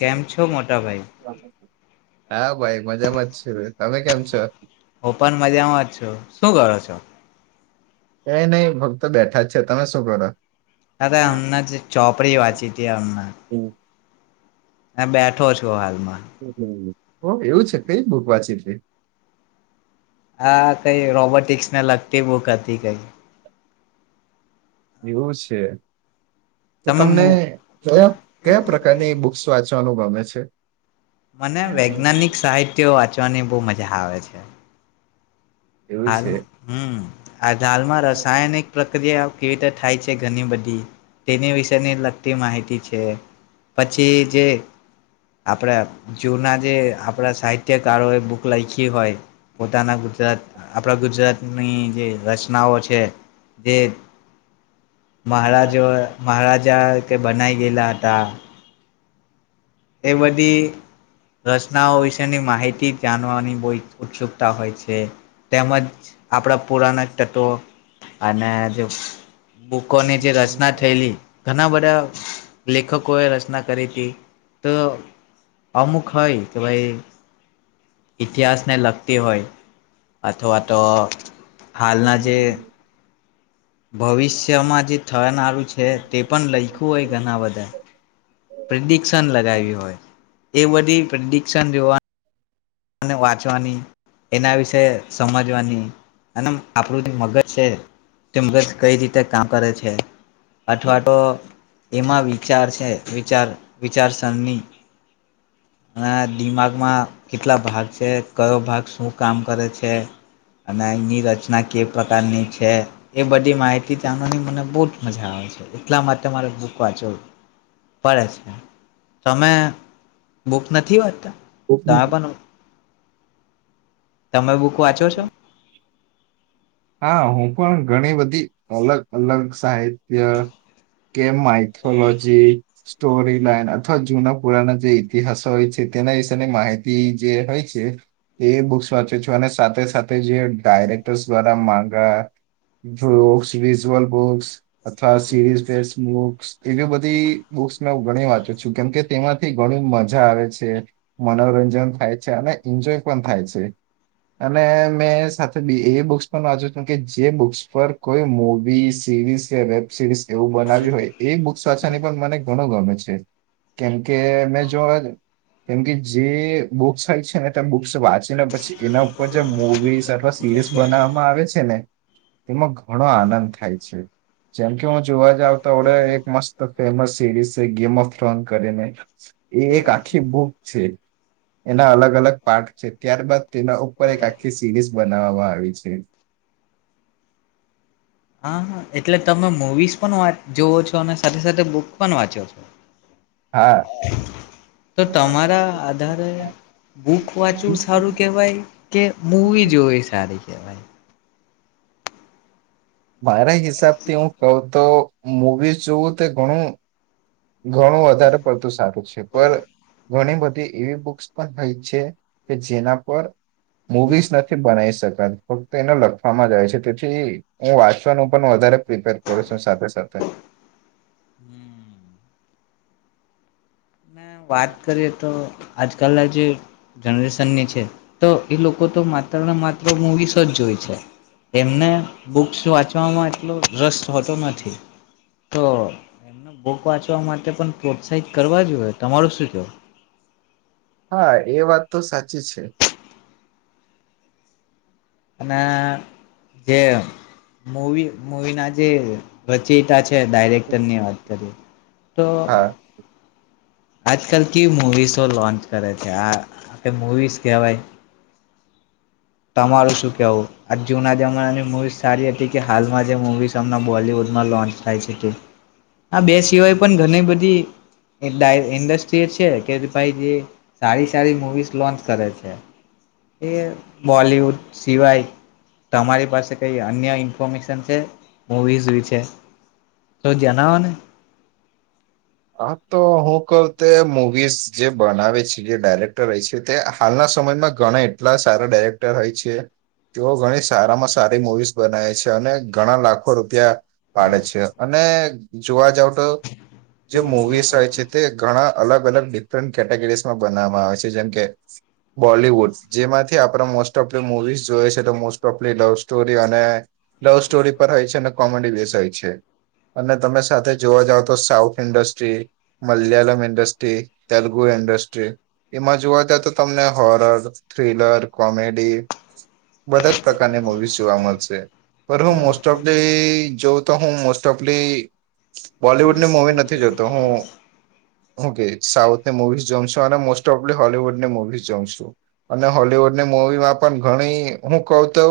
કેમ છો મોટા ભાઈ હા ભાઈ મજામાં જ છે. તમે કેમ છો? ઓપન મજામાં જ છું. શું કરો છો? કઈ નઈ ફક્તો બેઠા જ છે. તમે શું કરો? અરે અમના જે ચોપડી વાંચી હતી અમના. હ બેઠો છો હાલ એવું છે કઈ બુક વાંચી? [inaudible] હા કઈ રોબોટિક્સ ને લગતી બુક. કતી કઈ એવું છે? તો તમે તમને મુ કયા કયા પ્રકારની બુક્સ વાંચવાનું ગમે છે? મને વૈજ્ઞાનિક સાહિત્ય વાંચવાની બહુ મજા આવે છે. એવું હાલ છે હમ આ હાલમાં રસાયણિક પ્રક્રિયા કેવી રીતે થાય છે ઘણી બધી તેની વિશેની લગતી માહિતી છે, પછી જે આપણા જૂના જે આપણા સાહિત્યકારોએ બુક લખી હોય પોતાના ગુજરાત આપણા ગુજરાતની જે રચનાઓ છે જે મહારાજ મહારાજા તે બનાઈ ગેલા હતા. એબધી રચનાઓ વિશેની માહિતી જાનવાની બહુ ઉત્સુકતા હોય છે, તેમજ આપણા પુરાણક તત્વો અને જે બુકોની જે, રચના થયેલી ઘણા બધા લેખકો એ રચના કરેથી તો અમુક હોય કે ભાઈ ઇતિહાસને લગતી હોય, અથવા તો હાલના જે ભવિષ્યમાં જે થનારું છે, તે પણ લખ્યું હોય ઘણા બધા પ્રિડિક્શન લગાવી હોય. એ બધી પ્રેડિક્શન જોવાનું વાંચવાની એના વિશે સમજવાની અને આપણું જે મગજ છે તે મગજ કઈ રીતે કામ કરે છે, અથવા તો એમાં વિચાર છે વિચાર વિચારસરની દિમાગમાં કેટલા ભાગ છે, કયો ભાગ શું કામ કરે છે. અને એની રચના કે પ્રકારની છે. એ બધી માહિતી જાણવાની મને બહુ જ મજા આવે છે એટલા માટે મારે બૂક વાંચવ પડે છે તમે બૂક નથી વાંચતા સ્થાપન તમે બુક વાંચો છો હા હું પણ ઘણી, બધી અલગ અલગ સા ત કે માઇથોલોજી સ્ટોરી લાઈન અથવા જૂના પુરાના જે ઇતિહાસો હોય છે, તેના વિશેની માહિતી જે હોય છે એ બુક્સ વાંચે છો. અને સાથે સાથે જે ડાયરેક્ટર ગા બુક્ વિઝ્યુઅલ બુક્સ અથવા સીરીઝે બુક્સ એવી બધી બુક્સ મે હું ઘણી વાંચું છું કેમ કે તેમાં ઘણી મજા આવે છે મનોરંજન થાય છે અને એન્જોય પણ થાય છે અને મેં સાથે એ બક્ વાચો કે જે બુક્સ પર કોઈ મુવીઝ સીરીઝ યા વેબ સિરીઝ એવું બનાવ્યું હોય એ બુક્સ સાછા ની પણ મને ઘણો ગમે છે. જ કેમકે મે જો કેમ કે જે બુક્સ હોય છે. ને ત બુક્સ વાંચીને પછી એના ઉપર જે મુવીસ અથવા સિરીઝ બનાવ આવે છે ને તેમાં ઘણો આનંદ થાય છે. ચમ હું, જોવા જાવ તો ઓડે એક મસ્ત ફેમસ ચેડીસ ગેમ ઓફ થ્રોન કરીને એ એક આખી બુક છે, એના અલગ અલગ પાર્ટ છે ત્યારબાદ તેના ઉપર એક આખી સિરીઝ બનાવામાં આવી છે. હાા એટલે તમે મૂવીઝ પણ વા જોવો છો અને સાથે સાથે બુક પણ વાંચ્યો છો હા તો તમારા આધારે બુક વાંચવું સારું કેહેવાય કે મુવી જોવી સારી કેહેવાય મારા હિસાબથી હું કહું તો મુવીઝ જોવું તે ઘણું ઘણું વધારે પડતું સારું છે પણ ઘણી બધી ઈવી બુક્સ પણ હોય છે કે જેના પર મુવીઝ નથી બનાવી શક ફક્ત એને લખવામાં જાય છે તેથી હું વાંચવા વધારે પ્રિપેર કર છું સાથે સાથે હમ વાત કરીએ તો આજકાલના જે જનરેશનની છે તો એ લોકો તો માત્ર ને માત્ર મૂવીસ જ જોય છે એમને બુક્સ વાંચવામાં એટલો રસ હોતો નથી તો એમને બુક વાંચવા માટે પણ પ્રોત્સાહિત કરવા જોઈએ તમારું શું છે હા એ વાત તો સાચી છે અને જે મવી મવી ના જે રચેતા છે ડાયરેક્ટરની વાત કરી તો હા આજકાલ કેવી મુવીસો લોન્ચ કરે છે આ આપે મુવીઝ કહેવાય તમારું શું કેવું આ જુના જમાનાની મુવીઝ સારી હતી કે હાલમાં જે મુવીઝમ બોલવુડમાં લોન્ચ થાય છે તે આ બે સિવાય પણ ઘણી બધી ઇન્ડસ્ટ્રી એ છે કે ભાઈ જે સારી સારી મુવીસ લોન્ચ કરે છે એ બોલિવુડ સિવાય તમારી પાસે કઈ અન્ય ઇન્ફોર્મેશન છે મવીઝ છે તો જણાવો ને હ તો હું કહઉ તે મુવીઝ જે બનાવે છે જે ડાયરેક્ટર હોય છે તે હાલના સમયમાં ઘણા એટલા સારા ડાયરેક્ટર હોય છે તેઓ ઘણી સારામાં સારી મવીઝ બનાવે છે અને ઘણા લાખો રૂપિયા પાડે છે અને જોવા જાવ તો જે મુવીસ હોય છે તે ઘણા અલગ અલગ ડિફરન્ટ કેટેગરીસમાં બનાવવામાં આવે છે જેમ કે બોલીિવુડ જેમાંથી આપણા મોસ્ટ ઓફ ધ મુવીઝ જોયએ છે મોસ્ટ તો આપલી લવ સ્ટોરી અને લવ સ્ટોરી પર હોય છે ને કોમેડી બે છે અને તમે સાથે જોવા જાવ તો south industry Malayalam industry Telugu industry એમાં જોવા જ તો તમને હોરર થ્રીિલર કોમેડી બધા પ્રકારની મુવીઝ જોવા મળશે પણ હું મોસ્ટ ઓફલી જોઉં તો હું મોસ્ટ ઓફલી બોલીવુડનીૂવી નથી જોતો હું હું કે સાઉથની મવી જોઉ છું અને મોસ્ટ ઓફલી હોલવુડની મુવી જોઉ છું અને હોલવુડની મવીમાં પણ ઘણી હું કહ તો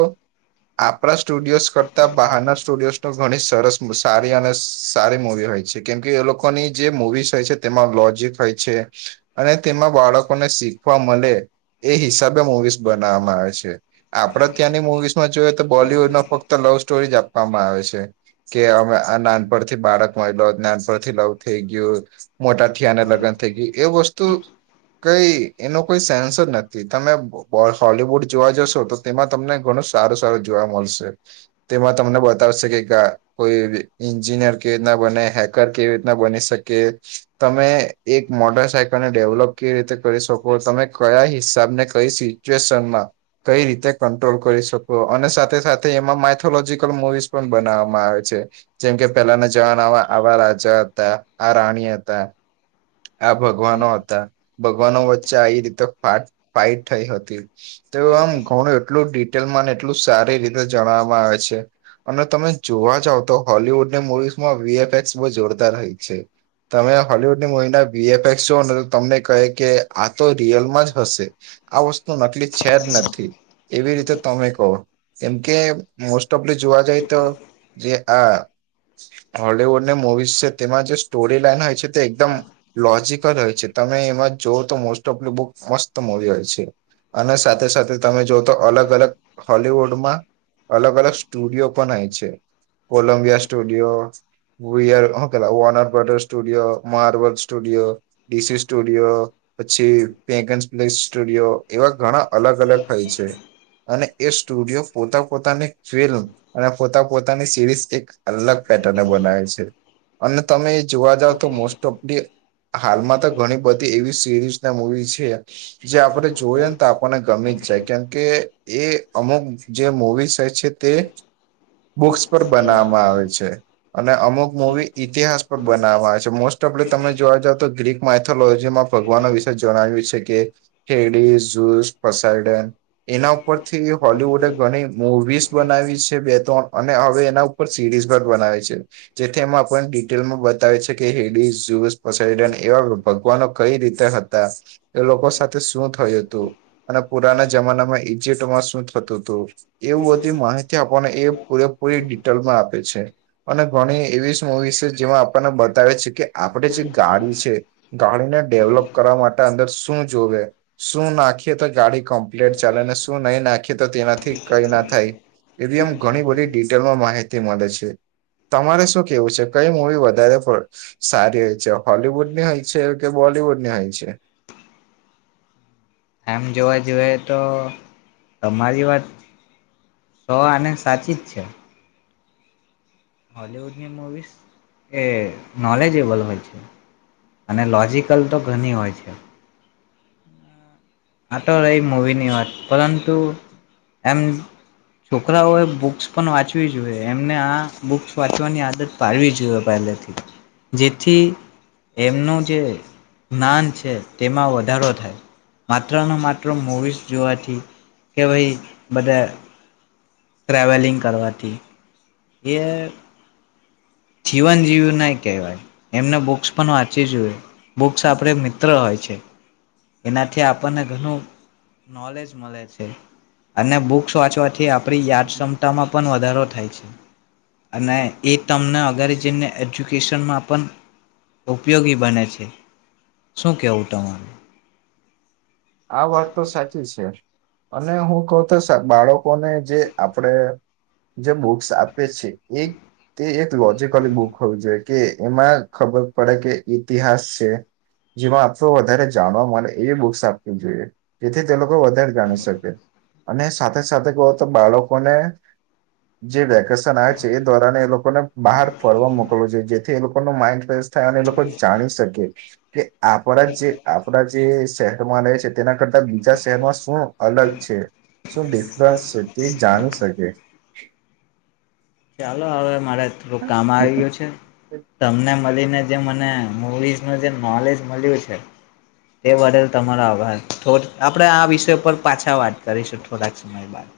આપણા સ્ટુડિયો કરતા બહારના સ્ટુડિયોઝ ન ઘણી સરસ સારી અને સારી મુવી હોય છે કેમ કે એ લોકો ની જે મુવીઝ હોય છે તેમાં લોજિક હોય છે અને તેમાં બાળકોને શીખવા મળે એ હિસાબે મુવીઝ બનાવવામાં આવે છે આપણે ત્યાંની મુવીઝમાં જોઈએ તો બોલીવૂડ ન ફક્ત લવ સ્ટોરી જ આપવામાં આવે છે કે અમે આ નાનપ થી બાળક [unintelligible] નાનપણથી લવ ગ્યું મોટા થીયાને લગ્ન થઈ ગ્યું. એ વસ્તુ કઈ એનો કોઈ સેન્સ જ નથી. તમે બો બો હોલીવુડ જોવા જશો તો તેમાં તમને ઘણું સારું સારું જોવા મળશે. તેમાં તમને બતાવશે કે કા કોઈ એવી ઈન્જિનિયર કેવી ઈતના બને, હેકર કેવી બની શકે. તમે એક મોટર સાયકલને ડેવલોપ કેવી રીતે કરી શકો, તમે કયા હિસાબ ને કઈ સિચ્યુએશનમાં કઈ રીતે કંટ્રોલ કરી શકો અને સાથે સાથે એમાં માઇથોલોજીકલ મુવીઝ પણ બનાવામાં આવે છે. જેમકે પે લાના જહાન આવા આવા રાજા તા, આ રાણી હતા, આ ભગવાનો હતા, ભગવાનો વચ્ચે આઈ રીતે ફાટ ફાઇટ થઈ હતી. તો આમ ઘણું એટલું ડિટેલમાં અને એટલું સારી રીતે જણાવામાં આવે છે અને તમે જોવા જાવ તો હોલવુડને મુવીઝ એસ બહ જોરદ તમે હોલવુડની મહિના બી એફ એસ જોઓ ને તો તમને કહે કે આ તો રિયલમાં જ હશે, આ વસ્તુ નકલી છે જ નથી એવી રીતે તમે કહો. કેમ કે મો સ્ટોપલી જોવા જાય તો જે આ હોલલીવુડ ને મુવીઝ છે. તેમાં જે સ્ટોરી લાઈન હોય છે તે એકદમ લોજકલ હોય છે તમે એમાં જોઓ તો મોસ્ટ ઓફ બુક મસ્ત મૂવી હોય છે, અને સાથે સાથે તમે જોઓ તો અલગ અલગ હોલવુડમાં અલગ અલગ સ્ટુડિયો પણ હોય છે, કોલંબિયા સ્ટુડિયો. બયાર હ. Warner studio, Marvel studio, DC studio, પછી પેગન્ પ્લેસ સ્ટુડિયો એવા ઘણા અલગ અલગ થાય છે, અને એ સ્ટુડિયો પોતા પોતાની ફિલ્મ અને પોતા પોતાની સિરીઝ એક અલગ પેટર્ન ને બનાય છે. અને તમે એ જોવા જાવ તો મોસ્ટ ઓફ હાલમાં તો ઘણી બધી એવી સિરીઝ ના મૂવી છે, જે આપણે જોઈ ને તો આપણને ગમી જ જાય કેમકે એ અમુક જે મવી હોય છે તે, બુક્સ પર બનાવવામાં આવે છે. અને અમુક મવી ઇતિહાસ પર બનાવામાં આવે છે મોસ્ટ ઓફલી તમે જોવા જાવ તો ગ્રીક માથોલોજીમાં ભગવાન વિશે જણાવ્યું છે કે, હેડીસ પસાઈડન એના ઉપરથી હોલિવુડ ઘણી મુવીસ બનાવી છે બે ત્રણ અને હવે એના ઉપર સિરીઝ પણ બનાવે છે. જેથી એમાં પણ ડિટેલમાં બતાવે છે કે, હેડી ઝૂએસ પસાયડન એવા ભગવાનો કઈ રીતે હતા. એ લોકો સાથે શું થયું તું અને પુરાના જમાનામાં ઈજિપ્ટમાં શું થતું તું. એવું બધી માહિતી આપણને એ પૂરેપૂરી ડિટેલમાં આ પે છે અને ઘણી એવી મુવીઝ છે, જેમાં આપણને બતાવે છે કે આ પડે જે ગાડી છે, ગાડી ને ડેવલોપ કરવા મા ટે અંદર શું જોવે. શું નાખીએ તો ગાડી કમ્પ્લેટ ચાલે ને, શું નહી નાખીએ તો તેનાથી કઈ ના થાય. એવી આમ ઘણી બધી ડિટેલમાં માહિ તે મળે છે. તમારે શું કેવું છે? કઈ મુવી વધારે પ સારી હોય છે, હોલવુડની હોય છે કે બોલીવુડની હોય છે? આમ જોવા જોએ તો તમારી વાત સૌ અને સાચી જ છે હોૉલિવૂડની મૂવીિઝ એ નોલેજેબલ હોય છે અને લોૉજિકલ તો ઘણી હોય છે આ તો રહી મૂવીની વાત પરંતુ એમ છોકરાઓએ બુક્સ પણ વાંચવી જોઈએ એમને આ બુક્સ વાંચવાની આદત પાડવી જોઈએ પહેલેથી જેથી એમનું જે જ્ઞાન છે તેમાં વધારો થાય માત્રને માત્ર મૂવીઝ જોવાથી કે ભાઈ બધા ટ્રાવલિંગ કરવાથી એ જીવન જીવ્યું નહી કહેવાય એમને બુક્સ પણ વાંચવી જોઈએ બુક્સ આપણે મિત્ર હોય છે એનાથી આપણને ઘણું નોલેજ મળે છે અને બુક્સ વાંચવાચ કે આપણી યાદ ક્ષમતામાં પણ વધારો થાય થાય છે અને એ તમને અગરે જઈને એજ્યુકેશનમાં પણ ઉપયોગી બને છે શું કહેવું તમારું આ વાત તો સાચી છે અને હું કઉ તો બાળકોને જે આપડે જે બુક્સ આપ છે એક તે એક લોજકલી બુક હોવી જોઈ કે એમાં ખબર પડે કે ઇતિહાસ છે જેમાં આપ વધારે જાણવા મળ એ બુક્સ જોઈ જેથી તે લોકો વધારે જામ શકે અને સાથે સાથે કહો તો બાળકોને જે વેકેશન આવે છે એ દ્વારાને એ લોકોને બહાર ફરવા મોકલવું જોઈએ જેથી એ લોકોનો માઈન્ડ ફ્રેશ થાય અને એ લોકો જાણી શકે કે આપણા જે આપણા જે છે છે તેના કરતા બીજા શહેરમાં શું અલગ છે શું ડિફરન્સ છે તે જાણી શકે પ ચાલો આવે મારે કામ આવી છે તમને મળીને જે મને મઝ ન જે નોલેજ મળ્યું છે તે બદલ તમારો આભાર આપણેે આ વિષય પર પાછા વાત કરીશું થોડાક સમય બાદ